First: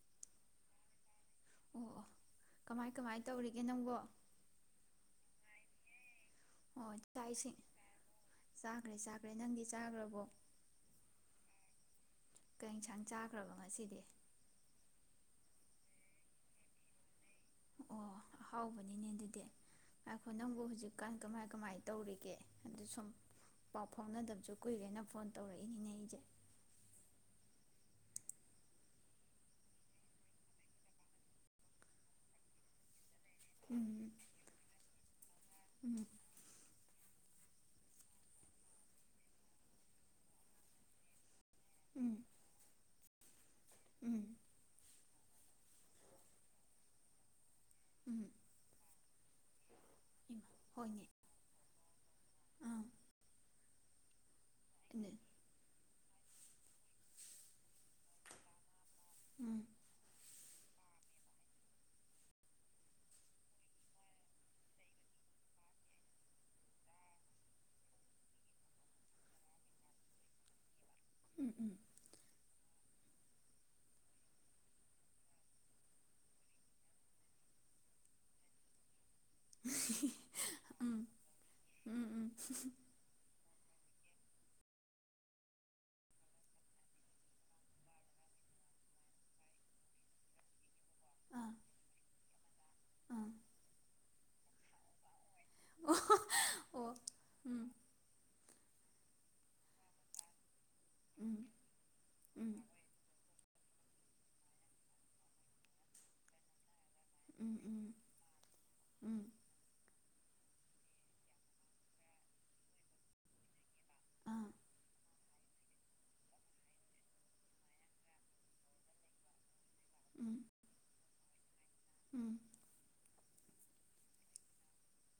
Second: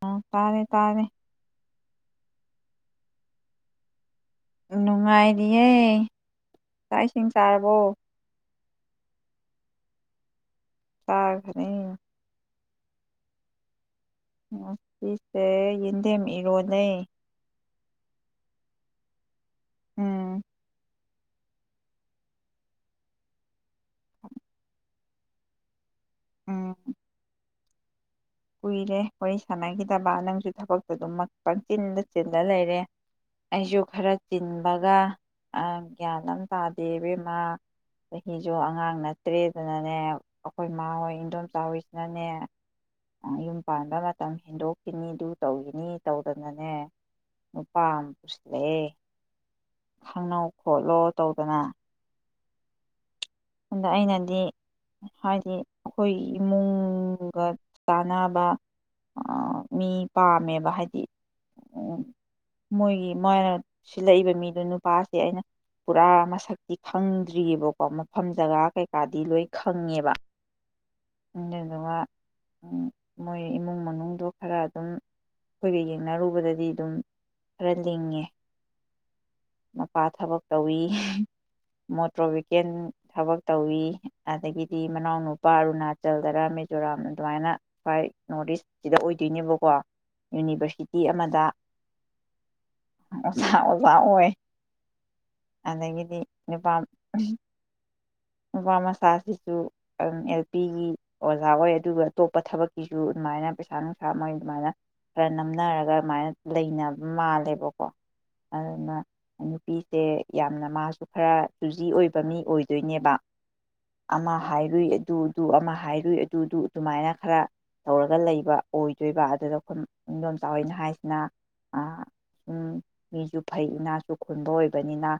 ꯑ ꯇꯥꯔꯦ ꯇꯥꯔꯦ ꯑꯣ ꯀꯃꯥꯏ ꯀꯃꯥꯏ ꯇꯧꯔꯤꯒꯦ ꯅꯪꯕꯣ ꯅꯨꯡꯉꯥꯏꯔꯤꯌꯦ ꯑꯣ ꯆꯥꯛ ꯏꯁꯤꯡ ꯆꯁꯤ ꯆꯥꯔꯕꯣ ꯆꯈ ꯆꯒ ꯅꯪ ꯆꯥꯈ꯭ꯔꯕꯣ ꯁꯥꯒꯅꯤ ꯀ ꯌꯦꯟꯁꯥꯡ ꯆꯥꯈ꯭ꯔꯕ ꯉꯁꯤꯗꯤ ꯁꯤꯁꯦ ꯌꯦꯟꯗꯦꯝ ꯏꯔꯣꯅꯦ ꯑꯣ ꯑꯍꯥꯎꯕꯅꯤꯅꯦ ꯑꯗꯨꯗꯤ ꯑꯈ ꯎꯝ ꯖ ꯗꯨꯀꯥꯟ ꯀꯃꯥꯏ ꯀꯃꯥꯏꯅ ꯇꯧꯔꯤꯒꯦ ꯑꯗꯨ ꯁꯨꯝ ꯄꯥꯎ ꯐꯥꯎꯅꯗꯕꯁꯨ ꯀꯨꯏꯔꯦꯅ ꯐꯣꯟ ꯇꯧꯔꯛꯏꯅꯤꯅꯦ ꯏꯁꯦ ꯎꯝ ꯀꯨꯏꯔꯦ ꯋꯥꯔꯤ ꯁꯥꯟꯅꯈꯤꯗꯕ ꯅꯪꯁꯨ ꯊꯕꯛꯇꯨ ꯑꯗꯨꯝꯃꯛ ꯄꯪꯆꯤꯟꯗ ꯆꯤꯟꯂ ꯂꯩꯔꯦ ꯑꯩꯁꯨ ꯎꯝ ꯈꯔ ꯆꯤꯟꯕꯒ ꯎꯝ ꯒ꯭ꯌꯥꯟ ꯑꯃ ꯇꯥꯗꯦꯕꯦꯝ ꯃꯥ ꯆꯍꯤꯁꯨ ꯑꯉꯥꯡ ꯅꯠꯇ꯭ꯔꯦꯗꯅꯅꯦ ꯑꯩꯈꯣꯏ ꯏꯃꯥ ꯍꯣꯏ ꯏꯟꯗꯣꯝ ꯎꯝ ꯆꯥꯎꯔꯤꯁꯤꯅꯅꯦ ꯌꯨꯝ ꯄꯥꯟꯕ ꯎꯝ ꯃꯇꯝ ꯍꯦꯟꯗꯣꯛꯈꯤ ꯃꯤꯗꯨ ꯇꯧꯏꯅꯤ ꯇꯧꯗꯅꯅꯦ ꯎꯄꯥ ꯎꯝ ꯄꯨꯁꯂꯦ ꯏꯃꯥ ꯈꯪꯅꯧ ꯈꯣꯠꯂꯣ ꯍꯣꯏꯅꯦ ꯇꯧꯗꯅ ꯑꯥ ꯑꯗ ꯑꯩꯅꯗꯤ ꯎꯝ ꯍꯖꯤ ꯑꯩꯈꯣꯏ ꯏꯃꯨꯡꯒ ꯆꯥꯟꯅꯕ ꯑ ꯎꯝ ꯃꯤ ꯄꯥꯃꯦ ꯑ ꯍꯥꯏꯗꯤ ꯃꯣꯏꯒꯤ ꯃꯣꯏꯅ ꯁꯤꯜꯂꯛꯏꯕ ꯃꯤꯗꯣ ꯅꯨꯄꯥꯁꯦ ꯑꯩꯅ ꯄꯨꯔꯥ ꯃꯁꯛꯇꯤ ꯈꯪꯗ꯭ꯔꯤꯑꯕꯀꯣ ꯃꯐꯝ ꯖꯒꯥ ꯀꯩꯀꯥꯗꯤ ꯂꯣꯏ ꯈꯪꯉꯦꯕ ꯎꯝ ꯎꯝ ꯂꯗꯥ ꯎ ꯃꯣꯏ ꯏꯃꯨꯡ ꯃꯅꯨꯡꯗꯣ ꯈꯔ ꯑꯗꯨꯝ ꯑꯩꯈꯣꯏꯒ ꯌꯦꯡꯅꯔꯨꯕꯗꯗꯤ ꯑꯗꯨꯝ ꯈꯔ ꯂꯤꯡꯉꯦ ꯃꯄꯥ ꯊꯕꯛ ꯇꯧꯋꯤ ꯎꯝ ꯎꯝ ꯃꯣꯇ꯭ꯔꯣ ꯎꯝ ꯚꯦꯍꯤꯀꯦꯜ ꯊꯕꯛ ꯇꯧꯋꯤ ꯑꯗꯒꯤꯗꯤ ꯃꯅꯥꯎꯅ ꯅꯨꯄꯥ ꯑꯔꯨꯅꯥꯆꯜꯗꯔ ꯃꯤꯦꯖꯣꯔꯥꯝ ꯑꯗꯨꯃꯥꯏꯅ ꯁ꯭ꯋꯥꯏ ꯅꯣꯔꯠ ꯏꯁꯁꯤꯗ ꯑꯣꯏꯗꯣꯏꯅꯦꯕꯀꯣ ꯌꯨꯅꯤꯚꯔꯁꯤꯇꯤ ꯑꯃꯗ ꯑꯥ ꯑꯥ ꯑꯣꯖꯥ ꯑꯣꯖꯥ ꯑꯣꯏ ꯑꯣ ꯑꯗꯒꯤꯗꯤ ꯅꯨꯄꯥ ꯑꯣ ꯎꯝ ꯃꯄꯥꯃ ꯁꯥꯁꯤꯁꯨ ꯅꯨꯄꯤꯒꯤ ꯎꯝ ꯑꯣꯖꯥ ꯑꯣꯏ ꯑꯗꯨꯒ ꯑꯇꯣꯞꯄ ꯎꯝ ꯊꯕꯛꯀꯤꯁꯨ ꯑꯗꯨꯃꯥꯏꯅ ꯄꯩꯁꯥ ꯅꯨꯡꯁꯥ ꯃꯣꯏ ꯑꯗꯨꯃꯥꯏꯅ ꯈꯔ ꯅꯝꯅꯔꯒ ꯑꯗꯨꯃꯥꯏꯅ ꯂꯩꯅꯕ ꯎꯝ ꯃꯥꯜꯂꯦꯕꯀꯣ ꯎꯝ ꯑꯗꯨꯅ ꯎꯝ ꯅꯨꯄꯤꯁꯦ ꯌꯥꯝꯅ ꯃꯥꯁꯨ ꯈꯔ ꯇꯨꯖꯤ ꯑꯣꯏꯕ ꯃꯤ ꯑꯣꯏꯗꯣꯏꯅꯦꯕ ꯑꯃ ꯑꯥ ꯍꯥꯏꯔꯨꯏ ꯑꯗꯨ ꯑꯗꯨ ꯑꯃ ꯍꯥꯏꯔꯨꯏ ꯑꯗꯨꯗꯨ ꯑꯗꯨꯃꯥꯏꯅ ꯈꯔ ꯇꯧꯔꯒ ꯂꯩꯕ ꯑꯣꯏꯗꯣꯏꯕ ꯑꯗꯨꯗ ꯏꯗꯣꯝ ꯎꯝ ꯆꯥꯎꯋꯅ ꯍꯥꯏꯁꯤꯅ ꯎꯝ ꯁꯨꯝ ꯃꯤꯁꯨ ꯐꯩ ꯏꯅꯥꯁꯨ ꯈꯨꯟꯕ ꯑꯣꯏꯕꯅꯤꯅ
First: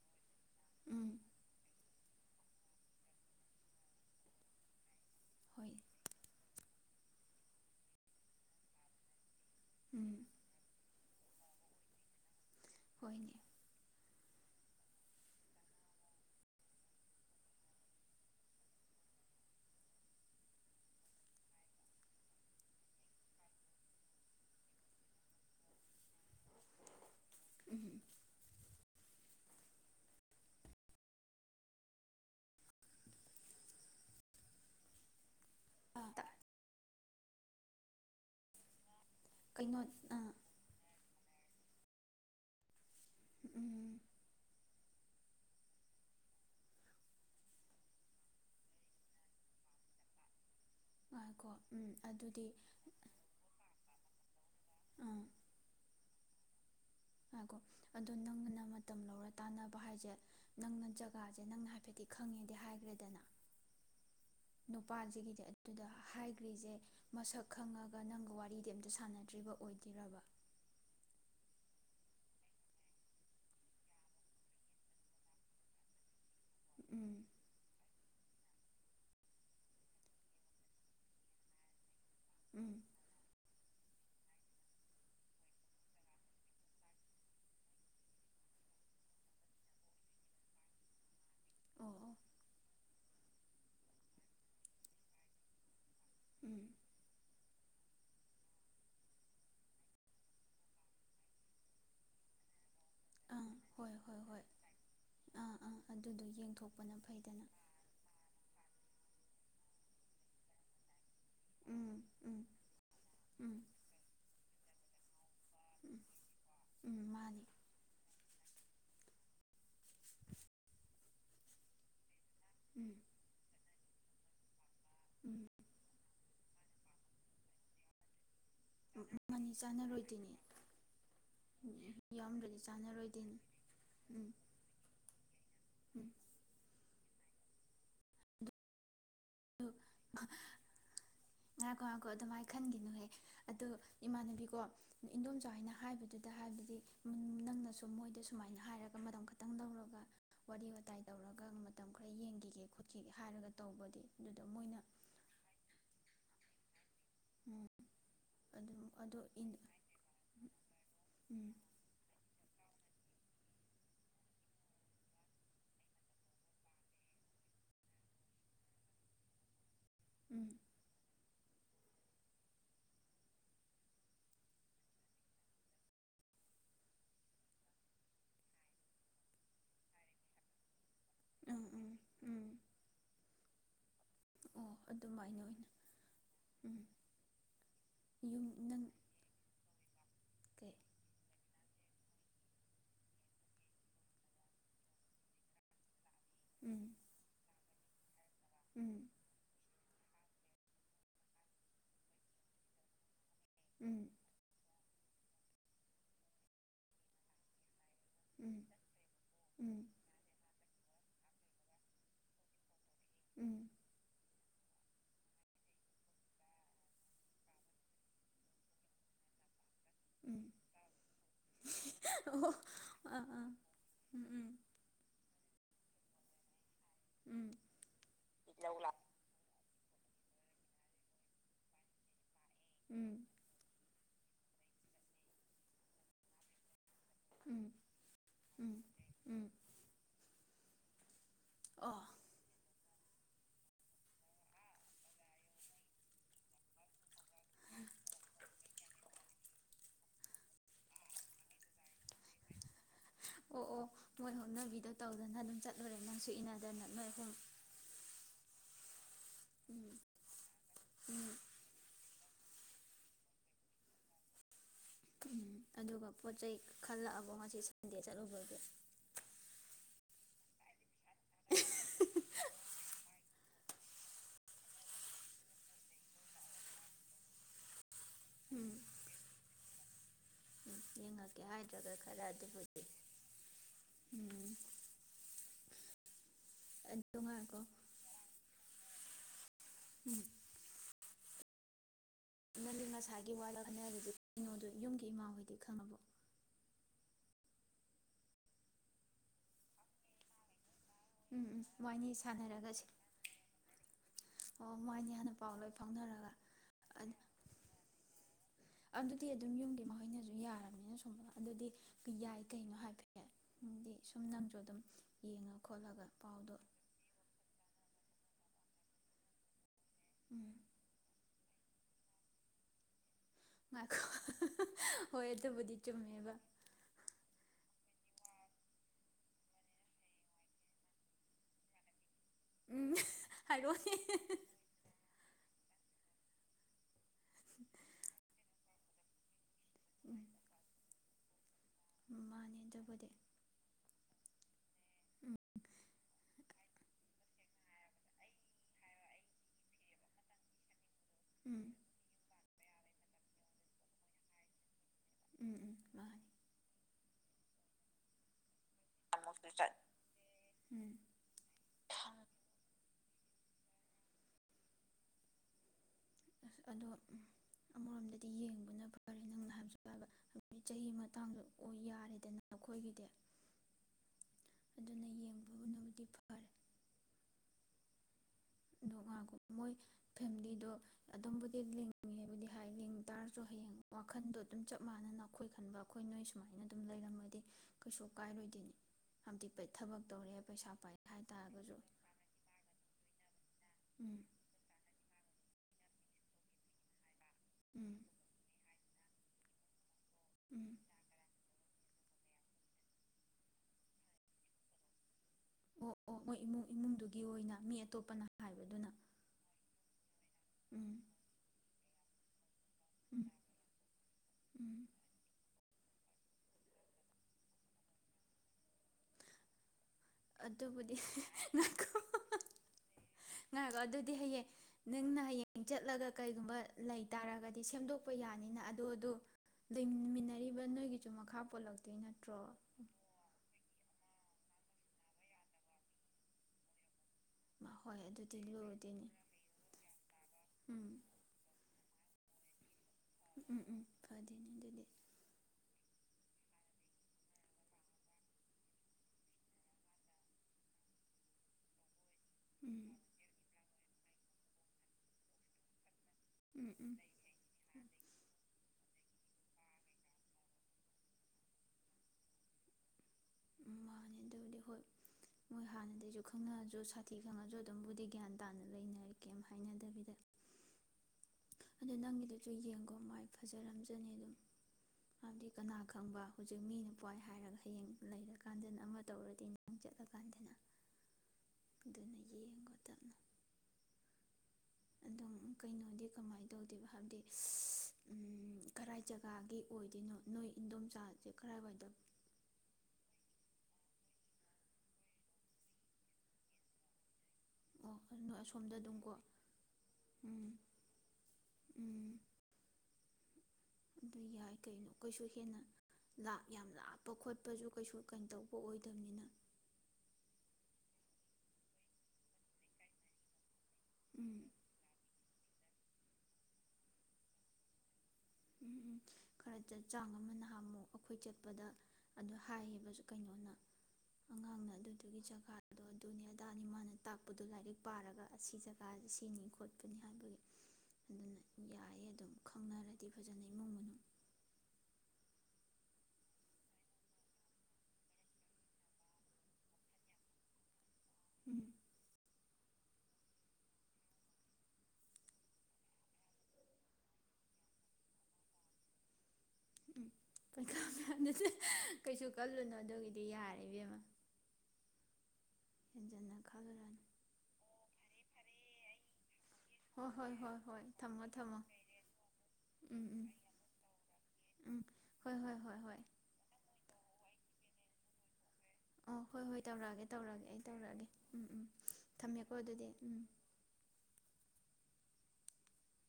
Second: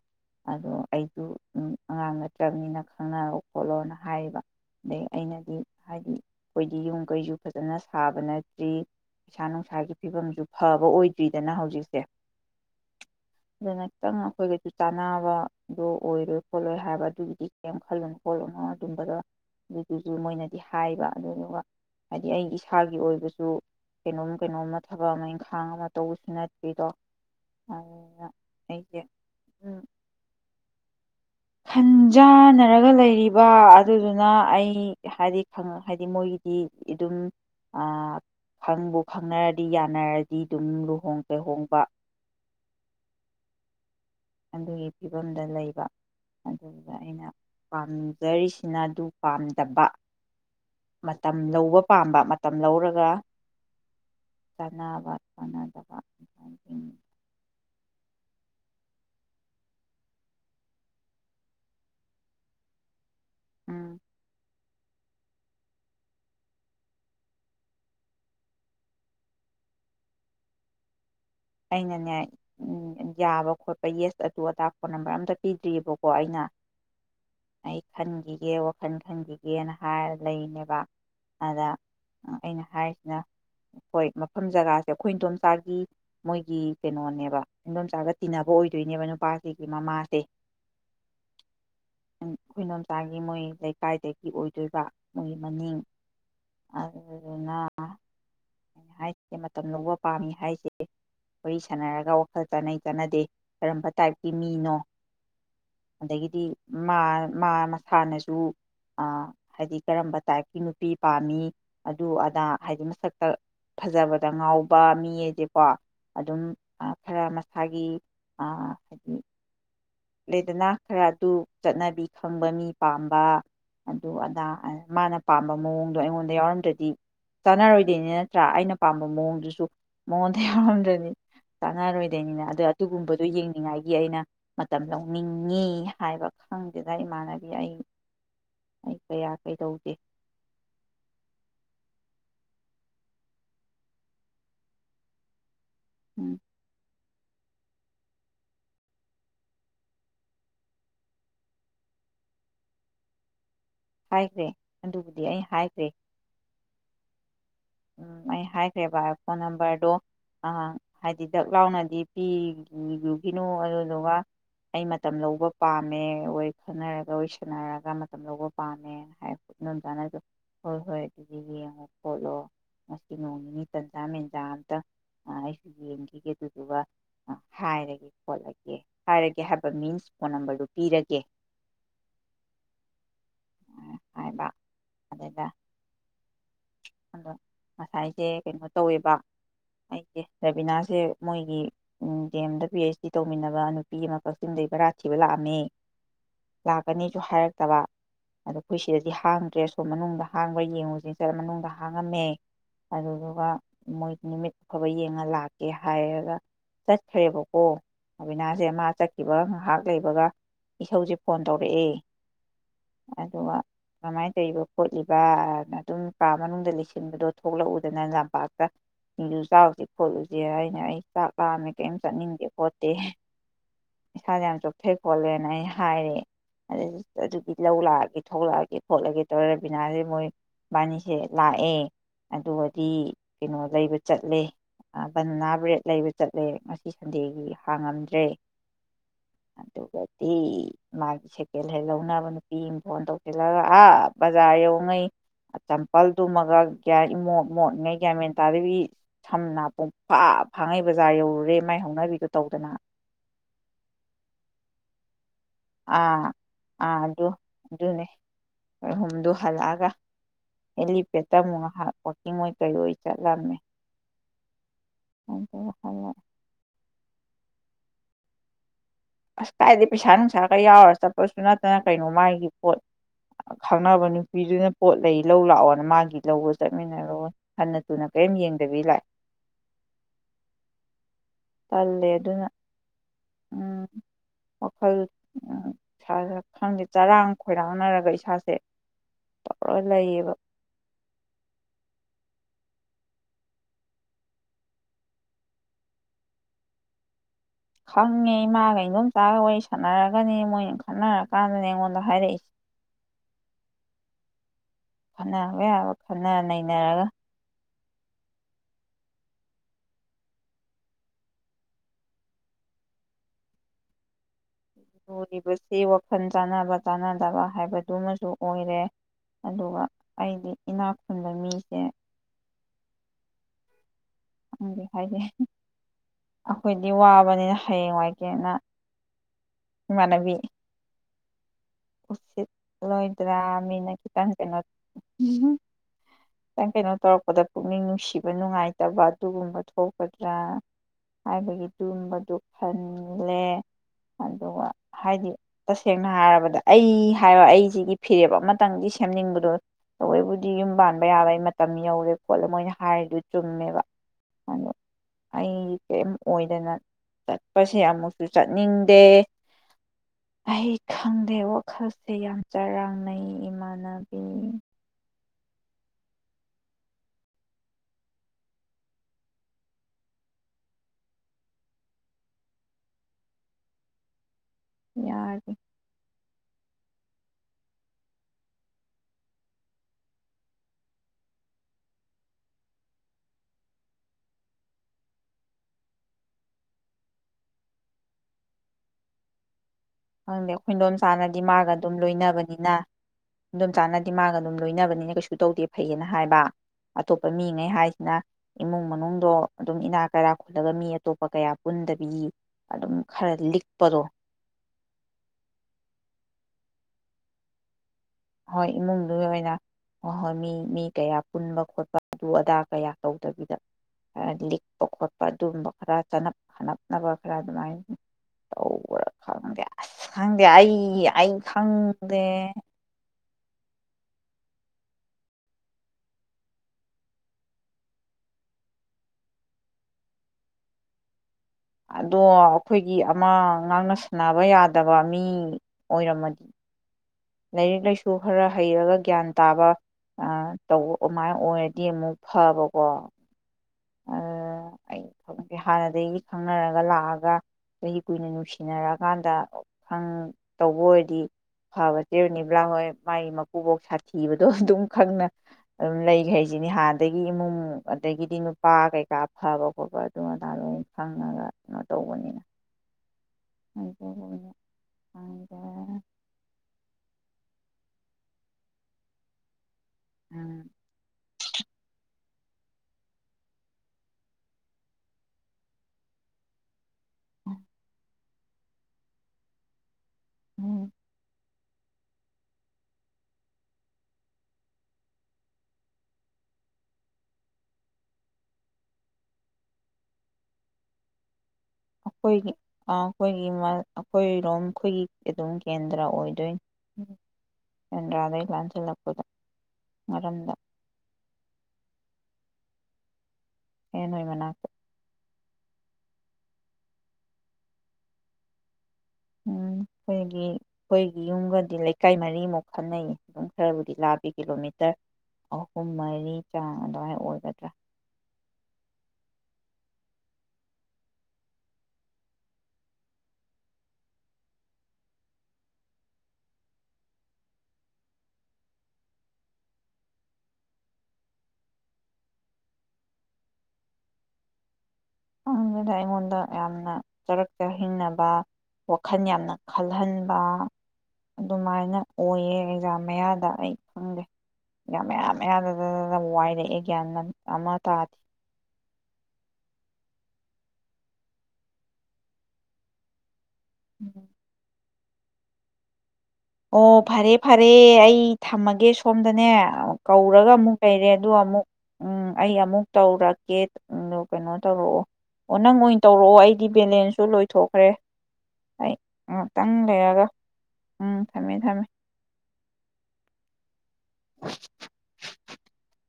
ꯑꯗꯣ ꯎꯝ ꯑꯩꯁꯨ ꯎꯝ ꯑꯉꯥꯡ ꯅꯠꯇ꯭ꯔꯕꯅꯤꯅ ꯈ ꯈꯪꯅꯔꯣ ꯈꯣꯠꯂꯣꯅ ꯍꯥꯏꯌꯦꯕ ꯑꯗꯩ ꯑꯩꯅꯗꯤ ꯍꯣꯏ ꯍꯥꯏꯗꯤ ꯑꯩꯈꯣꯏꯗꯤ ꯌꯨꯝ ꯀꯩꯁꯨ ꯐꯖꯅ ꯁꯥꯕ ꯅꯠꯇ꯭ꯔꯤ ꯄꯩꯁꯥ ꯅꯨꯡꯁꯥꯒꯤ ꯎꯝ ꯐꯤꯕꯝꯁꯨ ꯐꯕ ꯑꯣꯏꯗ ꯭ꯔꯤꯗꯅ ꯍꯧꯖꯤꯛꯁꯦ ꯍꯣꯏꯅꯦ ꯑꯗꯨꯅꯛꯇ ꯉ ꯑꯩꯈꯣꯏꯒꯗꯤ ꯆꯥꯟꯅꯕꯗꯣ ꯑꯣꯏꯔꯣꯏ ꯈꯣꯠꯂꯣꯏ ꯍꯥꯏꯕ ꯑꯗꯨꯒꯤꯗꯤ ꯀꯩꯝ ꯈꯜꯂꯨꯅꯨ ꯈꯣꯠꯂꯨꯅꯨ ꯑꯗꯨꯝꯕꯗꯣ ꯑꯗꯨꯗꯨꯁꯨ ꯃꯣꯏꯅꯗꯤ ꯍꯥꯏꯕ ꯑꯗꯨꯗꯨꯒ ꯍꯥꯏꯗꯤ ꯑꯩ ꯏꯁꯥꯒꯤ ꯑꯣꯏꯕꯁꯨ ꯀꯩꯅꯣꯝ ꯀꯩꯅꯣꯝꯃ ꯊꯕꯛ ꯑꯃ ꯏꯪꯈꯥꯡ ꯑꯃ ꯇꯧꯕꯁꯨ ꯅꯠꯇ꯭ꯦꯗꯣ ꯑ ꯎꯝ ꯑꯩ ꯎ ꯍ ꯆꯥꯟꯅꯔꯒ ꯂꯩꯔꯤꯕ ꯑꯗꯨꯗꯨꯅ ꯑꯩ ꯍꯥꯏꯗꯤ ꯍꯥꯏꯗꯤ ꯑ ꯇ ꯃꯣꯏꯒꯤꯗꯤ ꯑꯗꯨꯝ ꯈꯪꯕ ꯐꯪꯅꯔꯗꯤ ꯀꯩꯅꯣ ꯑ ꯌꯥꯅꯔꯗꯤ ꯑꯗꯨꯝ ꯂꯨꯍꯣꯡ ꯂꯨꯍꯣꯡꯕ ꯎꯝ ꯑꯗ ꯐꯤꯕꯝꯗ ꯂꯩꯕ ꯑꯗꯨꯒ ꯑꯗ ꯑꯩꯅ ꯄꯥꯝꯖꯔꯤꯁꯤꯅ ꯑꯗꯨ ꯄꯥꯝꯗꯕ ꯃꯇꯝ ꯉꯥꯏꯈꯣ ꯂꯧꯕ ꯎꯝ ꯄꯥꯝꯕ ꯑꯗꯨꯗꯤ ꯃꯇꯝ ꯂꯧꯔꯒ ꯆꯥꯅꯕ ꯀꯥꯟꯅꯗꯕ ꯑꯗꯨꯅ ꯍꯥꯏꯀꯣ ꯑꯗ ꯅꯪꯅ ꯃꯇꯝ ꯂꯧꯔ ꯇꯥꯟꯅꯕ ꯍꯥꯏꯁꯦ ꯅꯪꯅ ꯖꯒꯥꯁꯦ ꯅꯪꯅ ꯍꯥꯏꯐꯦꯗꯤ ꯈꯪꯉꯦꯗꯤ ꯍꯥꯏꯈ꯭ꯔꯦꯗꯅ ꯎꯝ ꯅꯨꯄꯥꯁꯤꯒꯤꯗꯤ ꯑꯗꯨꯗ ꯍꯥꯏꯈ꯭ꯔꯤꯁꯦ ꯃꯁꯛ ꯈꯪꯉꯒ ꯅꯪꯒ ꯋꯥꯔꯤꯗꯤ ꯑꯝꯇ ꯁꯥꯟꯅꯗ꯭ꯔꯤꯕ ꯑꯣꯏꯗꯣꯏꯔꯕ ꯑꯩꯅꯅꯦ ꯌꯥꯕ ꯈꯣꯠꯄ ꯌꯦꯁ ꯑꯗꯨ ꯑꯗꯥ ꯐꯣꯟ ꯅꯝꯕꯔ ꯑꯝꯇ ꯄꯤꯗ꯭ꯔꯤꯑꯕꯀꯣ ꯑꯩꯅ ꯎꯝ ꯑꯩ ꯈꯟꯖꯤ ꯒꯦ ꯋꯥꯈꯜ ꯈꯟꯈꯤꯒꯦꯅ ꯍꯥꯏꯔ ꯂꯩꯅꯦꯕ ꯑꯗ ꯑꯩꯅ ꯎꯝ ꯍꯥꯏꯔꯤꯁꯤꯅ ꯍꯣꯏ ꯃꯐꯝ ꯖꯒꯥꯁꯦ ꯈꯈꯣꯏꯗꯣꯝꯆꯥꯒꯤ ꯃꯣꯏꯒꯤ ꯀꯩꯅꯣꯅꯦꯕ ꯏꯗꯣꯝꯆꯥꯒ ꯇꯤꯟꯅꯕ ꯑꯣꯏꯗꯣꯏꯅꯦꯕ ꯅꯨꯄꯥꯁꯤꯒꯤ ꯃꯃꯥꯁꯦ ꯑꯣ ꯑꯣ ꯍꯗꯣꯝꯆꯥꯒꯤ ꯃꯣꯏ ꯂꯩꯀꯥꯏꯗꯒꯤ ꯑꯣꯏꯗꯣꯏꯕ ꯃꯣꯏ ꯃꯅꯤꯡ ꯎꯝ ꯑ ꯑꯗꯨꯅ ꯑ ꯑꯩꯅ ꯍꯥꯏꯁꯦ ꯃꯇꯝ ꯂꯧꯕ ꯄꯥꯝꯃꯤ ꯍꯥꯏꯁꯦ ꯋꯥꯔꯤ ꯁꯥꯟꯅꯔꯒ ꯋꯥꯈꯜ ꯆꯥꯟꯅꯩ ꯆꯠꯅꯗꯦ ꯑꯥ ꯀꯔꯝꯕ ꯍꯣꯏ ꯍꯣꯏ ꯇꯥꯏꯞꯀꯤ ꯍꯣꯏ ꯃꯤꯅꯣ ꯑꯥ ꯑꯥ ꯑꯗꯨꯗꯣ ꯑꯗꯒꯤꯗꯤ ꯌꯦꯡꯊꯣꯛꯄꯅ ꯃꯥ ꯐꯩꯗꯅ ꯃꯥ ꯃꯁꯥꯅꯁꯨ ꯍꯥꯏꯗꯤ ꯀꯔꯝꯕ ꯇꯥꯏꯞꯀꯤ ꯅꯨꯄꯤ ꯄꯥꯝꯃꯤ ꯎꯝ ꯑꯗꯨ ꯎꯝ ꯑꯗꯥ ꯍꯥꯏꯗꯤ ꯃꯁꯛꯇ ꯎꯝ ꯐꯖꯕꯗ ꯉꯥꯎꯕ ꯃꯤ ꯍꯥꯏꯗꯤ ꯀꯣ ꯎꯝ ꯑꯗꯨꯝ ꯎꯝ ꯈꯔ ꯃꯥꯅꯤ ꯃꯁꯥꯒꯤ ꯂꯩꯗꯅꯥ ꯈꯔ ꯑꯗꯨ ꯆꯠꯅꯕꯤ ꯈꯪꯕ ꯃꯤ ꯎꯝ ꯄꯥꯝꯕ ꯑꯗꯨ ꯑꯗꯥ ꯃꯥꯅ ꯎꯝ ꯄꯥꯝꯕ ꯃꯑꯣꯡꯗꯣ ꯑꯩꯉꯣꯟꯗ ꯌꯥꯎꯔꯝꯗ꯭ꯔꯗꯤ ꯆꯥꯟꯅꯔꯣꯏꯗꯣꯏꯅꯦ ꯅꯠꯇ꯭ꯔꯥ ꯑꯩꯅ ꯄꯥꯝꯕ ꯃꯅꯤ ꯃꯑꯣꯡꯗꯨꯁꯨ ꯆꯥꯟꯅꯔꯣꯏꯗꯣꯏꯅꯤ ꯃꯉꯣꯟꯗ ꯌꯥꯎꯔꯝꯗꯅꯤ ꯆꯥꯟꯅꯔꯣꯏꯗꯣꯏꯅꯤꯅ ꯌꯥꯎꯔꯝꯗ꯭ꯔꯗꯤ ꯑꯗ ꯑꯗꯨꯒꯨꯝꯕꯗꯨꯣ ꯆꯥꯟꯅꯔꯣꯏꯗꯣꯏꯅꯤ ꯌꯦꯡꯅꯤꯡꯉꯥꯏꯒꯤ ꯑꯩꯅ ꯎꯝ ꯃꯇꯝ ꯂꯧꯅꯤꯡꯏꯤ ꯎꯝ ꯍꯥꯏꯕ ꯈꯪ ꯑꯗꯨꯗꯥꯏ ꯃꯥꯅꯕꯤ ꯑꯩ ꯑꯩ ꯀꯌꯥ ꯀꯩꯗꯧꯗꯦ [unintelligible] ꯉꯥꯢꯈꯣ ꯉꯥꯢꯈꯣ ꯑꯗꯨꯃꯥꯏ ꯈꯟꯒꯤꯅꯨꯍꯦ ꯑꯗꯨ ꯏꯃꯥꯟꯅꯕꯤꯀꯣ ꯏꯟꯗꯣꯝꯆꯥ ꯍꯣꯢꯅ ꯍꯥꯏꯕꯗꯨꯗ ꯎꯝ ꯍꯥꯏꯕꯗꯤ ꯅꯪꯅꯁꯨ ꯃꯣꯏꯗ ꯁꯨꯃꯥꯏꯅ ꯍꯥꯏꯔꯒ ꯃꯇꯝ ꯈꯛꯇꯪ ꯂꯧꯔꯒ ꯋꯥꯔꯤ ꯋꯥꯇꯥꯏ ꯇꯧꯔꯒ ꯃꯇꯝ ꯈꯔ ꯌꯦꯡꯈꯤꯒꯦ ꯈꯣꯠꯈꯤꯒꯦ ꯍꯥꯏꯔꯒ ꯇꯧꯕ ꯍꯥꯏꯒ꯭ꯔꯦ ꯑꯗꯨꯕꯨꯗꯤ ꯑꯩ ꯍꯥꯏꯒ꯭ꯔꯦ ꯎꯝ ꯎꯝ ꯑꯩ ꯑꯗꯨꯝ ꯍꯥꯏꯒ꯭ꯔꯦꯕ ꯑꯗꯣ ꯐꯣꯟ ꯎꯝ ꯅꯝꯕꯔꯗꯣ ꯑ ꯍꯥꯏꯗꯤ ꯗꯛ ꯎꯝ ꯂꯥꯎꯅꯗꯤ ꯄꯤ ꯔꯨꯒꯤꯅꯨ ꯑꯗꯨꯗꯨꯒ ꯑꯩ ꯃꯇꯝ ꯂꯧꯕ ꯄꯥꯝꯃꯦ ꯑꯣꯏ ꯈꯟꯅꯔꯒ ꯋꯥꯔꯤ ꯁꯦꯟꯅꯔꯒ ꯃꯇꯝ ꯂꯧꯕ ꯄꯥꯝꯃꯦ ꯍꯥꯏꯕ [unintelligible] ꯍꯣꯏ ꯍꯣꯏ ꯑꯗꯨ ꯌꯦꯡꯉꯣ ꯈꯣꯠꯂꯣ ꯉꯁꯤ ꯅꯣꯡ ꯅꯤꯅꯤ ꯇꯟꯖꯥ ꯃꯦꯟꯖꯥ ꯑꯝꯇꯪ ꯑꯩꯁꯨ ꯌꯦꯡꯈꯤꯒꯦ ꯑꯗꯨꯗꯨꯒ ꯍꯥꯏꯔꯒꯦ ꯈꯣꯠꯂꯒꯦ ꯍꯥꯏꯔꯒꯦ ꯍꯥꯏꯕ ꯃꯤꯟꯁ ꯐꯣꯟ ꯅꯝꯕꯔꯗꯣ ꯄꯤꯔꯒꯦ ꯎꯝ ꯎꯝ ꯎꯝ ꯍꯥꯏꯕ ꯑꯣ ꯑꯗꯨꯃꯥꯏꯅ ꯑꯗꯩꯗ ꯑꯣꯏꯅ ꯎꯝ ꯑꯗꯣ ꯉꯁꯥꯏꯁꯦ ꯌꯨꯝ ꯀꯩꯅꯣ ꯅꯪ ꯇꯧꯋꯦꯕ ꯑꯩꯁꯦ ꯀꯩ ꯔꯕꯤꯅꯥꯁꯦ ꯃꯣꯏ ꯑꯩꯒꯤ ꯗꯤ ꯑꯦꯝꯗ ꯄꯤ ꯑꯩꯆ ꯗꯤ ꯇꯧꯃꯤꯟꯅꯕ ꯅꯨꯄꯤ ꯑꯃ ꯀꯛꯆꯤꯡꯗꯩ ꯕꯔꯥ ꯊꯤꯕ ꯂꯥꯛꯑꯝꯃꯦ ꯎꯝ ꯂꯥꯛꯀꯅꯤꯁꯨ ꯍꯥꯏꯔꯛꯇꯕ ꯑꯗꯣ ꯑꯩꯈꯣꯏ ꯎꯝ ꯁꯤꯗꯗꯤ ꯍꯥꯡꯗ꯭ꯔꯦ ꯁꯣꯝ ꯃꯅꯨꯡꯗ ꯍꯥꯡꯕꯔꯥ ꯌꯦꯡꯉꯨꯁꯦ ꯆꯠ ꯃꯅꯨꯡꯗ ꯍꯥꯡꯉꯝꯃꯦ ꯑꯗꯨ ꯃꯥ ꯎꯝ ꯃꯣꯏ ꯅꯨꯃꯤꯠ ꯑꯐꯕ ꯌꯦꯡꯉ ꯂꯥꯛꯀꯦ ꯍꯥꯏꯔꯒ ꯆꯠꯈ꯭ꯔꯦꯕꯀꯣ ꯎꯝ ꯑꯕꯤꯅꯥꯁꯦ ꯃꯥ ꯆꯠꯈꯤꯕꯒ ꯉꯥꯏꯍꯥꯛ ꯎꯝ ꯂꯩꯕꯒ ꯏꯁꯧꯁꯦ ꯐꯣꯟ ꯇꯧꯔꯛꯑꯦ ꯑꯗꯨꯒ ꯎꯝ ꯀꯃꯥꯏꯅ ꯇꯧꯔꯤꯕ ꯈꯣꯠꯂꯤꯕꯅ ꯑꯗꯨꯝ ꯀꯥ ꯃꯅꯨꯡꯗ ꯂꯩꯁꯤꯟꯕꯗꯣ ꯊꯣꯛꯂꯛꯎꯗꯅ ꯂꯝꯄꯥꯛꯇ ꯁꯤꯡꯖꯨ ꯆꯥꯎꯁꯤ ꯈꯣꯠꯂꯨꯁꯦ ꯎꯝ ꯑꯩꯅ ꯑꯩ ꯆꯥꯛ ꯂꯥꯑꯝꯃꯦ ꯀꯤꯝ ꯆꯠꯅꯤꯡꯗꯦ ꯑꯣ ꯈꯣꯠꯇꯦ ꯑꯥ ꯑꯥ ꯎꯝ ꯏꯁꯥꯁꯦ ꯌꯥꯝ ꯆꯣꯛꯊꯩ ꯈꯣꯠꯂꯦꯅ ꯑꯩ ꯍꯥꯏꯔꯦ ꯎꯝ ꯑꯗꯨꯒꯤ ꯂꯧ ꯂꯥꯛꯑꯒꯦ ꯊꯣꯛꯂꯛꯑꯒꯦ ꯈꯣꯠꯂꯒꯦ ꯇꯧꯔꯦ ꯔꯕꯤꯅꯥꯁꯦ ꯃꯣꯏ ꯃꯕꯅꯤꯁꯦ ꯂꯥꯛ ꯑꯦ ꯑꯗꯨꯒꯗꯤ ꯎꯝ ꯀꯩꯅꯣ ꯂꯩꯕ ꯆꯠꯂꯦ ꯕꯅꯅꯥ ꯕ꯭ꯔꯦꯗ ꯂꯩꯕ ꯆꯠꯂꯦ ꯉ ꯁꯤ ꯁꯟꯗꯦꯒꯤ ꯎꯝ ꯍꯥꯡꯉꯝꯗ꯭ꯔꯦ ꯎꯝ ꯎꯝ ꯑꯗꯨꯒꯗꯤ ꯃꯥꯒꯤ ꯁꯦ ꯀꯦꯟꯍꯦꯜ ꯑꯣ ꯂꯧꯅꯕ ꯅꯨꯄꯤ ꯑꯃ ꯐꯣꯟ ꯇꯧꯁꯤꯜꯂꯒ ꯑꯥ ꯕꯖꯥꯔ ꯌꯧꯉꯩ ꯆꯝꯄꯜ ꯗꯨꯝꯃꯒ ꯀꯌꯥ ꯏꯃꯣꯠ ꯃꯣꯠꯂꯤꯉꯩ ꯀꯌꯥ ꯃꯦꯟ ꯇꯥꯗꯕꯤ ꯁꯝꯅ ꯄꯨꯡꯐꯥ ꯐꯥꯡꯉꯩ ꯕꯖꯥꯔ ꯌꯧꯔꯨꯔꯦ ꯃꯥꯏ ꯍꯧꯅꯕꯤꯗꯣ ꯇꯧꯗꯅ ꯑꯣ ꯑꯣ ꯃꯣꯏ ꯍꯣꯠꯅꯕꯤꯗ ꯇꯧ ꯑꯗꯨꯅ ꯑꯗꯨꯝ ꯆꯠꯂꯨꯔꯦ ꯅꯪꯁꯨ ꯑꯥ ꯏꯅꯗꯅ ꯑꯥ ꯑꯗꯨ ꯅꯣꯏꯈꯨꯝ ꯑꯗꯨꯅꯦ ꯑꯍꯨꯝꯗꯨ ꯍꯜꯂꯛꯑꯒ ꯎꯝ ꯍꯦꯂꯤꯄꯦꯠꯇ ꯑꯃꯨꯛ ꯉꯥꯛ ꯋꯥꯛꯀꯤꯡ ꯑꯣꯏꯅ ꯀꯩ ꯑꯣꯏ ꯆꯠꯂꯝꯃꯦ ꯎꯝ ꯑꯗꯨꯒ ꯄꯣꯠ ꯆꯩ ꯈꯜꯂꯛꯑꯕꯣ ꯉꯁꯤ ꯁꯟꯗꯦꯗ ꯆꯠꯂꯨꯕꯒꯦ ꯑꯁ ꯀꯥꯏꯗꯩ ꯄꯩꯁꯥ ꯅꯨꯡꯁꯥꯒ ꯌꯥꯎꯔꯒ ꯆꯠꯄꯁꯨ ꯅꯠꯇꯅ ꯀꯩꯅꯣ ꯃꯥꯒꯤ ꯄꯣꯠ ꯈꯪꯅꯕ ꯅꯨꯄꯤꯗꯨꯅ ꯄꯣꯠ ꯂꯩ ꯂꯧ ꯂꯥꯛꯑꯣꯅ ꯃꯥꯒꯤ ꯂꯧꯕ ꯆꯠꯃꯤꯟꯅꯔꯣ ꯍꯟꯅ ꯑꯗꯨꯨꯅ ꯀꯔꯤꯝ ꯎꯝ ꯌꯦꯡꯗꯕꯤ ꯂꯥꯛ ꯌꯦꯉꯦ ꯇꯜꯂꯦ ꯑꯗꯨꯅ ꯎꯝ ꯋꯥꯈꯜ ꯁꯥ ꯈꯪꯗꯦ ꯑꯗꯨ ꯆꯔꯥꯡ ꯉꯥꯏꯈꯣ ꯈꯣꯏꯔꯥꯡꯅꯔꯒ ꯏꯁꯥꯁꯦ ꯇꯧꯔꯒ ꯎꯝ ꯂꯩꯌꯦꯕ ꯏꯗꯤ ꯃꯁꯥꯒꯤ ꯋꯥꯂ ꯈꯟꯅꯔꯤꯗꯤ ꯀꯅꯣꯗꯨ ꯌꯨꯝꯒꯤ ꯏꯃꯥꯍꯣꯏꯗꯤ ꯈꯪꯉꯕꯣ ꯈꯪꯉꯦ ꯏ ꯃꯥꯥꯒ ꯏꯗꯣꯝꯆꯥꯒ ꯋꯥꯔꯤ ꯁꯥꯟꯅꯔꯒꯅꯦ ꯃꯣꯏꯅ ꯈꯅꯔ ꯎꯝ ꯎꯝ ꯀꯥꯟꯗꯅꯦ ꯑꯩꯉꯣꯟꯗ ꯋꯥꯏꯅꯤ ꯍꯥꯏꯔꯛꯏꯁꯦ ꯁꯥꯟꯅꯔꯒ ꯁꯦ ꯑꯣ ꯃꯣꯏꯅꯤ ꯍꯥꯟꯅ ꯈꯕ ꯄꯥꯎ ꯂꯣꯏ ꯌꯥꯕ ꯐꯥꯎꯅꯔꯒ ꯈꯅ ꯅꯩꯅꯔꯒ ꯑꯗꯨꯗꯤ ꯑꯗꯨꯝ ꯌꯨꯝꯒꯤ ꯃꯈꯩꯅꯁꯨ ꯌꯥꯔꯕꯅꯤꯅ ꯁꯨꯝꯕ ꯑꯗꯨꯗꯤ ꯌꯥꯏ ꯀꯩꯅꯣ ꯍꯥꯏꯕꯗꯤ ꯁꯨꯝ ꯅꯪ ꯂꯨꯔꯤꯕꯁꯤ ꯋꯥꯈꯜ ꯆꯥꯟꯅꯕ ꯆꯥꯟꯅꯗꯕ ꯍꯥꯏꯕꯗꯨꯃꯁꯨ ꯑꯣꯏꯔꯦ ꯑꯗꯨꯒ ꯑꯩꯗꯤ ꯎꯝ ꯏꯅꯥꯛ ꯈꯨꯨꯟꯕ ꯃꯤ ꯦ ꯉꯥꯏꯈꯣ ꯪ ꯍꯥꯏꯗꯤꯦ ꯍꯣꯏ ꯑꯗꯨꯕꯨꯗꯤ ꯆꯨꯝꯃꯦꯕ ꯑꯩꯈꯣꯏꯗꯤ ꯋꯥꯕꯅꯤꯅ ꯍꯌꯦꯡꯋꯥꯏ ꯦꯅ ꯏꯃꯥꯟꯅꯕꯤ ꯎ ꯎꯆ ꯎꯝ ꯂꯣꯏꯗꯔꯃꯤꯅ ꯍꯥꯏꯔꯛꯑꯣꯅꯦ ꯀꯇ ꯀ ꯈꯤꯇꯪ ꯀꯩꯅꯣ ꯇꯧꯔꯛꯄꯗ ꯄꯨꯛꯅꯤꯡ ꯅꯨꯡꯁꯤꯕ ꯅꯨꯡꯉꯥꯏꯇꯕ ꯑꯗꯨꯒꯨꯝꯕ ꯗ꯭ꯔꯦ ꯍꯥꯏꯗꯒꯤ ꯎꯝ ꯑꯗꯨꯝꯕꯗꯨ ꯃꯥꯅꯦ ꯑꯗꯨꯕꯨꯗꯤ ꯈꯜꯂꯦ ꯑꯗꯨꯒ ꯍꯥꯏꯗꯤ ꯎꯝ ꯇꯁꯦꯡꯅ ꯍꯥꯏꯔꯕꯗ ꯑꯩ ꯍꯥꯏꯕ ꯑꯩꯁꯤꯒꯤ ꯐꯤꯔꯦꯞ ꯑꯃꯇꯪꯗꯤ ꯁꯦꯝꯅꯤꯡꯕꯗꯣ ꯇꯧꯑ‌ꯦ ꯕꯨꯗꯤ ꯌꯨꯝꯕꯥꯟ ꯕ ꯌꯥꯕꯒꯤ ꯎꯝ ꯃꯇꯝ ꯌꯧꯔꯦ ꯈꯣꯠꯂ ꯃꯣꯏꯅ ꯍꯥꯏꯗꯨ ꯆꯨꯝꯃꯦꯕ ꯑꯗ ꯎꯝ ꯎꯝ ꯑꯩ ꯀꯩꯝ ꯃꯥꯅꯤ ꯑꯣꯏꯗꯅ ꯆꯠ ꯄꯁꯦ ꯑꯃꯨꯛꯁꯨ ꯆꯠꯅꯤꯡ ꯗ‌ꯦ ꯑꯩ ꯎꯝ ꯈꯪꯗ‌ꯦ ꯕ‌ꯣ ꯁꯦ ꯌꯥꯝ ꯆꯔꯥꯡꯅꯩ ꯏꯃꯥꯟꯅꯕꯤ ꯑꯁ ꯑꯗꯣ ꯑꯃꯔꯣꯝꯗꯗꯤ ꯌꯦꯡꯕꯅ ꯐꯔꯦ ꯅꯪꯅ ꯍꯥꯏꯕꯁꯨ ꯍꯥꯏꯕ ꯍꯥꯏꯕꯗꯤ ꯆꯍꯤ ꯃꯇꯥꯡꯗ ꯑꯣꯏ ꯌꯥꯔꯦꯗꯅ ꯑꯩꯈꯣꯏꯒꯤꯗꯤ ꯑꯗꯨꯅ ꯌꯥꯔ‌ꯦ ꯌꯦꯡꯕꯅꯕꯨꯗꯤ ꯐꯔꯦ ꯑꯣ ꯉꯥꯡ ꯃꯣꯏ ꯐꯦꯝꯃꯤꯂꯤꯗꯣ ꯑꯗꯨꯝꯕꯨꯗꯤ ꯂꯤꯡꯉꯦꯕꯨꯗꯤ ꯍꯥꯏ ꯂꯤꯡ ꯇꯥꯔꯁꯨ ꯍꯌꯦꯡ ꯋꯥꯈꯟꯗꯣ ꯑꯗꯨꯝ ꯆꯞ ꯃꯥꯟꯅꯅ ꯑꯩꯈꯣꯏ ꯈꯟꯕ ꯑꯩꯈꯣꯏ ꯅꯣꯏ ꯁꯨꯃꯥꯏꯅ ꯑꯗꯨꯝ ꯂꯩꯔꯝꯃꯗꯤ ꯀꯩꯁꯨ ꯀꯥꯏꯔꯣꯏꯗꯣꯏꯅꯤ ꯍꯥꯏꯕꯗꯤ ꯊꯕꯛ ꯇꯧꯔꯦ ꯈꯪꯗꯦ ꯄꯩꯁꯥ ꯈꯣꯏꯗꯣꯝ ꯄꯥꯏ ꯍꯥꯏ ꯆꯥꯅꯗꯤ ꯃꯥꯒ ꯇꯥꯔꯒꯁꯨ ꯑꯗꯨꯝ ꯂꯣꯏꯅꯕꯅꯤꯅ ꯑꯗꯨꯝ ꯆꯥꯟꯅꯗꯤ ꯎꯝ ꯃꯥꯒ ꯑꯗꯨꯝ ꯂꯣꯏꯅꯕꯅꯤꯅ ꯀꯩꯁꯨ ꯇꯧꯗꯦꯕ ꯐꯩꯌꯦꯅ ꯍꯥꯏꯕ ꯑꯇꯣꯞꯄ ꯃꯤꯉꯩ ꯎꯝ ꯍꯥꯏꯁꯤꯅ ꯏꯃꯨꯡ ꯃꯅꯨꯡ ꯑꯗꯣ ꯑꯗꯨꯝ ꯏꯅꯥꯛ ꯀꯔꯥ ꯎꯝ ꯈꯨꯠꯂꯒ ꯃꯤ ꯑꯇꯣꯞꯄ ꯀꯌꯥ ꯄꯨꯟꯗꯕꯤ ꯑꯗꯨꯝ ꯈꯔ ꯂꯤꯛꯄꯗꯣ ꯑꯣ ꯑꯣ ꯑꯣ ꯏꯃꯨꯡ ꯏꯃꯨꯡꯗꯨꯒꯤ ꯑꯣꯏꯅ ꯃꯤ ꯑꯇꯣꯞꯄꯅ ꯍꯣꯏ ꯍꯥꯏꯕꯗꯨꯅ ꯏꯃꯨꯡꯗꯨꯒꯤ ꯑꯣꯏꯅ ꯍ‌ꯣꯏ ꯍꯣꯏ ꯃꯤ ꯃꯤ ꯎꯝ ꯀꯌꯥ ꯄꯨꯟꯕ ꯈꯣꯠꯄ ꯑꯗꯨ ꯑꯗꯥ ꯀꯌꯥ ꯎꯝ ꯇꯧꯗꯕꯤꯗ ꯎꯝ ꯂꯤꯛꯄ ꯈꯣꯠꯄ ꯑꯗꯨꯝꯕ ꯈꯔ ꯆꯅꯞ ꯍꯅꯞꯅꯕ ꯈꯔ ꯑꯗꯨꯃꯥꯏꯅ ꯇꯧꯕꯔ ꯈꯪꯗꯦ ꯑꯁ ꯈꯪꯗꯦ ꯑꯩ ꯑꯗꯨꯕꯨꯗꯤ ꯑꯩ ꯈꯪꯗꯦ ꯉꯥꯏꯀꯣ ꯑꯗꯨꯗꯤ ꯍꯌꯦꯡ ꯅꯪꯅ ꯍꯌꯦꯡ ꯆꯠꯂꯒ ꯀꯩꯒꯨꯝꯕ ꯂꯩ ꯇꯥꯔꯒꯗꯤ ꯁꯦꯝꯗꯣꯛꯄ ꯌꯥꯅꯤꯅ ꯑꯗꯨ ꯑꯗꯨ ꯂꯩꯃꯤꯟꯅꯔꯤꯕ ꯅꯣꯏꯒꯤꯁꯨ ꯃꯈꯥ ꯄꯣꯜꯂꯛꯇꯣꯏ ꯑꯗꯣ ꯅꯠꯇ꯭ꯔꯣ ꯑꯩꯈꯣꯏꯒꯤ ꯑꯃ ꯉꯥꯡꯅ ꯁꯥꯟꯅꯕ ꯌꯥꯗꯕ ꯃꯤ ꯑꯣꯏꯔꯝꯃꯗꯤ ꯂꯥꯏꯔꯤꯛ ꯍꯣꯏ ꯂꯥꯏꯁꯨ ꯑꯗꯨꯗꯤ ꯈꯔ ꯍꯩꯔꯒ ꯂꯨꯗꯣꯏꯅꯤ ꯒ꯭ꯌꯥꯟ ꯇꯥꯕ ꯎꯝ ꯇꯧꯕ ꯑꯗꯨꯃꯥꯏꯅ ꯑꯣꯏꯔꯗꯤ ꯑꯃꯨꯛ ꯐꯕ ꯀꯣ ꯎꯝ ꯎꯝ ꯑ ꯐꯗꯣꯏꯅꯤ ꯑꯗꯨꯗꯤ ꯑꯩ ꯈꯪꯗ‌ꯦ ꯍꯥꯏꯔ ꯑꯗꯒꯤ ꯈꯪꯅꯔꯒ ꯂꯥꯛꯑꯒ ꯆꯍꯤ ꯀꯨꯏꯅ ꯅꯨꯡꯁꯤꯅꯔꯛꯑꯀꯥꯟꯗ ꯈꯪ ꯇꯧꯕ ꯑꯣꯏꯔꯗꯤ ꯐꯕꯅꯤ ꯆ‌ꯦ ꯔꯣꯅꯤꯕꯥꯂꯥ ꯍꯣꯏ ꯎꯝ ꯃꯥꯏ ꯃꯀꯨꯕꯣꯛ ꯁꯥ ꯊꯤꯕꯗꯣ ꯑꯗꯨꯝ ꯈꯪꯅ ꯑꯗꯨꯝ ꯂꯩ ꯒꯩ ꯁꯤꯅꯤ ꯎꯝ ꯎꯝ ꯍꯥꯟꯗꯒꯤ ꯏꯃꯨꯡ ꯑꯗꯒꯤꯗꯤ ꯀꯥ ꯀꯩꯀꯥ ꯐꯕ ꯈꯣꯠꯄ ꯑꯗꯨ ꯑꯗꯥ ꯂꯣꯏ ꯈꯪꯉꯒ ꯀꯩꯅꯣ ꯇꯧꯕꯅꯤꯅ ꯎ ꯃꯥꯅꯦ ꯑꯗꯨꯕꯨꯗꯤ ꯍꯣꯏ ꯃꯣꯏ ꯑꯗꯣꯝꯕꯨꯗꯤ ꯒ꯭ꯌꯥꯟ ꯇꯥꯅ ꯂꯩꯅꯔꯦꯩꯝ ꯍꯥꯏꯅꯗꯒꯦ ꯎꯝ ꯑꯗꯣ ꯅꯪꯒꯤꯗꯨꯁꯨ ꯌꯦꯡꯀꯣ ꯃꯥꯏ ꯐꯖꯔꯝꯖꯅꯤ ꯑꯗꯨꯝ ꯍꯥꯏꯕꯗꯤ ꯀꯅꯥ ꯈꯪꯕ ꯍꯧꯖꯤꯛ ꯃꯤꯅ ꯄꯏ ꯍꯥꯏꯔꯒ ꯍꯌꯦꯡ ꯂꯩꯔꯀꯥꯟꯗꯅ ꯑꯃ ꯇꯧꯔꯗꯤ ꯇ ꯆꯠꯗꯀꯅꯤ ꯎꯝ ꯑꯗꯨꯅ ꯌꯦꯡꯕ ꯇꯞꯅ ꯑꯗꯨꯝ ꯀꯩꯅꯣꯗꯤ ꯀꯃꯥꯏꯅ ꯇꯧꯗꯦꯕ ꯍꯥꯏꯕꯗꯤ ꯀꯗꯥꯥꯏ ꯖꯒꯥꯒꯤ ꯑꯣꯏꯗꯣꯏꯅꯣ ꯅꯣꯏ ꯏꯗꯣꯝꯆꯥꯁꯦꯕ ꯍꯣꯏꯅꯤ ꯑꯥꯣꯏ ꯑꯩꯈꯣꯏꯔꯣꯝ ꯑꯩꯈꯣꯏꯒꯤ ꯑꯗꯨꯝ ꯀꯦꯟꯗ꯭ꯔ ꯑꯣ ꯑꯣꯏꯗꯣꯏꯅꯤ ꯅꯣꯏ ꯗꯩ ꯑꯁꯣꯝꯗ ꯑꯗꯨꯝꯀꯣ ꯂꯥꯟꯁꯤꯂꯄꯗ ꯎꯝ ꯃꯔꯔꯝꯗ ꯎꯝ ꯑꯗꯨ ꯌꯥꯏ ꯃꯅꯥꯛꯇ ꯀꯩꯅꯣ ꯀꯩꯁꯨ ꯍꯦꯟꯅ ꯂ ꯌꯥꯝ ꯂꯥꯞꯄ ꯈꯣꯠꯄꯁꯨ ꯀꯩꯁꯨ ꯀꯩꯅꯣ ꯇꯧꯕ ꯑꯣꯏꯗꯕꯅꯤꯅ ꯎꯝ ꯑꯩꯈꯣꯏꯒꯤ ꯑꯩꯈꯣꯏꯒꯤ ꯌꯨꯝꯒꯗꯤ ꯂꯩꯀꯥꯏ ꯃꯔꯤꯃꯨꯛ ꯈꯟꯅꯩ ꯑꯗꯨꯝ ꯈꯔꯕꯨꯗꯤ ꯂꯥꯄꯤ ꯎꯝ ꯀꯤꯂꯣꯃꯤꯇꯔ ꯑꯍꯨꯝ ꯃꯔꯤ ꯆꯥꯡ ꯑꯗꯨꯃꯥꯏ ꯑꯣꯏꯒꯗ꯭ꯔꯥ ꯎꯝ ꯎꯝ ꯈꯔ ꯆ ꯆꯥꯡ ꯑꯃ ꯅꯍꯥꯟ ꯑꯃꯨꯛ ꯑꯩꯈꯣꯏ ꯆꯠꯄꯗ ꯑꯗꯨ ꯍꯥꯏꯌꯦꯕ ꯀꯩꯅꯣꯅ ꯑꯉꯥꯡꯅ ꯑꯗꯨꯗꯨꯒꯤ ꯖꯒꯥꯗꯣ ꯑꯗꯨꯅꯤ ꯑꯗꯥꯅꯤ ꯃꯥꯅ ꯇꯥꯛꯄꯗꯣ ꯂꯥꯏꯔꯤꯛ ꯄꯥꯔꯒ ꯑꯁꯤ ꯖꯒꯥ ꯁꯤꯅꯤ ꯈꯣꯠꯄꯅꯤ ꯍꯥꯏꯕꯒꯤ ꯑꯗꯨꯅ ꯌꯥꯌꯦ ꯑꯗꯨꯝ ꯈꯪꯅꯔꯦ ꯗꯤ ꯐꯖꯩ ꯃ ꯃꯅꯨꯡꯨ ꯑꯩꯗꯨꯗ ꯑꯩꯉꯣꯟꯗ ꯌꯥꯝꯅ ꯆꯔꯛ ꯆꯥ ꯍꯤꯡꯅꯕ ꯋꯥꯈꯜ ꯌꯥꯝꯅ ꯈꯜꯍꯟꯕ ꯎꯝ ꯑꯗꯨꯃꯥꯏꯅ ꯑꯣꯏꯌꯦ ꯑꯦꯛꯖꯥꯝ ꯃꯌꯥꯗ ꯑꯩ ꯈꯪꯗꯦ ꯑꯦꯛꯖꯥ ꯃꯌꯥ ꯃꯌꯥꯗ ꯋꯥꯏꯔꯛꯑꯦ ꯒ꯭ꯌꯥꯟ ꯑꯃ ꯇꯥꯗꯦ ꯎꯝ ꯄꯩꯈꯥ ꯃ ꯀꯩꯁꯨ ꯀꯜꯂꯨꯅꯣ ꯑꯗꯨꯒꯤꯗꯤ ꯌꯥꯔꯦ ꯎꯝ ꯖꯅ ꯑꯣ ꯐꯔꯦ ꯐꯔꯦ ꯑꯩ ꯊꯝꯃꯒꯦ ꯁꯣꯝꯗꯅꯦ ꯍꯣꯏ ꯍꯣꯏ ꯀꯧꯔꯒ ꯍꯣꯏ ꯑꯃꯨꯛ ꯍꯣꯏ ꯂꯩꯔꯦ ꯊꯝꯃꯣ ꯑꯗꯣ ꯊꯝꯃꯣ ꯑꯃꯨꯛ ꯎ ꯑꯩ ꯑꯃꯨꯛ ꯎꯝ ꯎꯝ ꯇꯧꯔꯛꯀꯦ ꯀꯩꯅꯣ ꯎꯝ ꯇꯧꯔꯛꯑꯣ ꯍꯣꯏ ꯑꯣ ꯍꯣꯏ ꯅꯪ ꯍꯣꯏ ꯍꯣꯏ ꯑꯣꯏꯅ ꯇꯧꯔꯛꯑꯣ ꯑꯩꯗꯤ ꯕꯦꯂꯦꯟꯁꯁꯨ ꯂꯣꯏ ꯊꯣꯛꯈ꯭ꯔꯦ ꯑ ꯍꯣꯏ ꯍꯣꯏ ꯇꯧꯔꯛꯑꯒꯦ ꯇꯧꯔꯑꯒꯦ ꯑꯩ ꯇꯧꯔꯛꯑꯒꯦ ꯎꯝ ꯊꯝꯃꯦ ꯎꯝ ꯊꯝꯃꯦ ꯊꯝꯃꯦꯀꯣ ꯑꯗꯨꯗꯤ ꯎꯝ [inaudible]